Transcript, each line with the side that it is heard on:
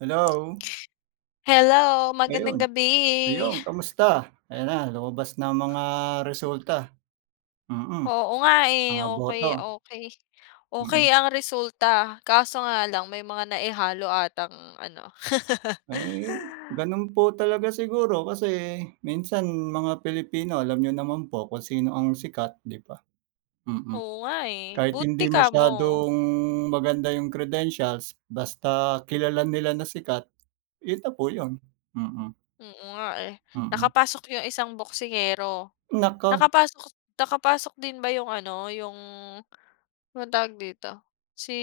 right: Hello.
left: Hello magandang
right: Ayun.
left: gabi.
right: Ayun komusta? Ayan na, lumabas na ang mga resulta, mm,
left: Oo, nga, eh.
right: mga
left: Okey,
right: boto.
left: okey, okey
right: Mm.
left: ang resulta kaso nga lang may mga naihalo atang ano.
right: Ay gano'n po talaga siguro, kasi minsan mga Pilipino, alam niyo naman po kung sino ang sikat 'di ba, mm.
left: Oo, nga, eh.
right: Kahit
left: Buti
right: hindi
left: kamo.
right: masyadong maganda 'yung credentials basta kilala nila na sikat, 'yun na po 'yun, mm.
left: Oo nga eh,
right: Mm.
left: nakapasok 'yung isang boksingero.
right: Naku!
left: Nakapasok nakapasok din ba 'yung ano, 'yung anong tawag dito, si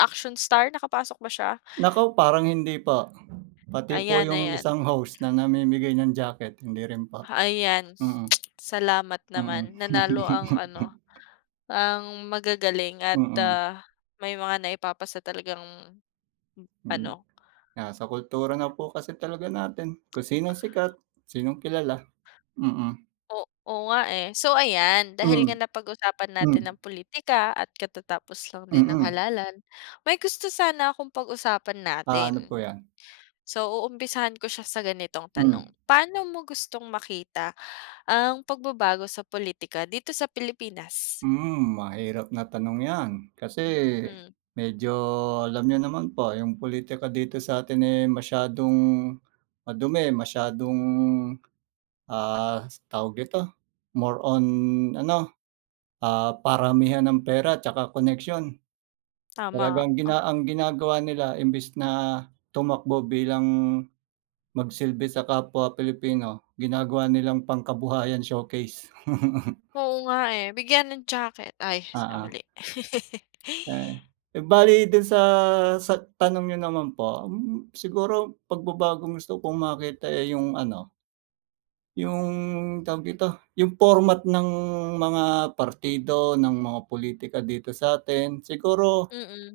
left: action star, nakapasok ba siya?
right: Naku, parang hindi po, pati po
left: Ayan,
right: 'yung
left: ayan.
right: isang host na namimigay ng jacket, hindi rin po.
left: Ha ayan
right: Mm.
left: salamat
right: Mm.
left: naman, nanalo ang ano, ang magagaling at,
right: Mm.
left: ah, may mga naipapasa talagang, m
right: Mm,
left: ano.
right: nasa kultura na po kasi talaga natin, kung sinong sikat, sinong kilala, mm.
left: O oo, nga, eh. So ayan, dahil nga
right: Hmm,
left: napag-usapan natin ang
right: hmm.
left: pulitika at katatapos lang din ng
right: Mm.
left: halalan, may gusto sana akong pag-usapan
right: Ah, ano po
left: natin.
right: 'yan?
left: So, uumpisahan ko siya sa ganitong tanong.
right: Hmm.
left: Paano mo gustong makita ang pagbabago sa pulitika dito sa Pilipinas?
right: Hmm, mahirap na tanong 'yan, kasi
left: Hmm.
right: medyo alam niyo naman po 'yong pulitika dito sa atin, eh, masyadong madumi, masyadong, ah, tawag dito, more on, ano, ah, paramihan ng pera at saka koneksyon.
left: Tama,
right: Talagang
left: ah.
right: gina ang ginagawa nila imbes na tumakbo bilang magsilbi sa kapwa Pilipino ginagawa nilang pangkabuhayan showcase.
left: Oo, nga, eh, bigyan ng jacket ay sa
right: Oo.
left: mali.
right: Eh eh, bale do'n sa sa tanong niyo naman po, hmm, siguro pagbabagong gusto kong makita, eh, 'yung ano 'yung tawag dito, 'yung format ng mga partido, ng mga politika, dito sa'tin siguro
left: Mm.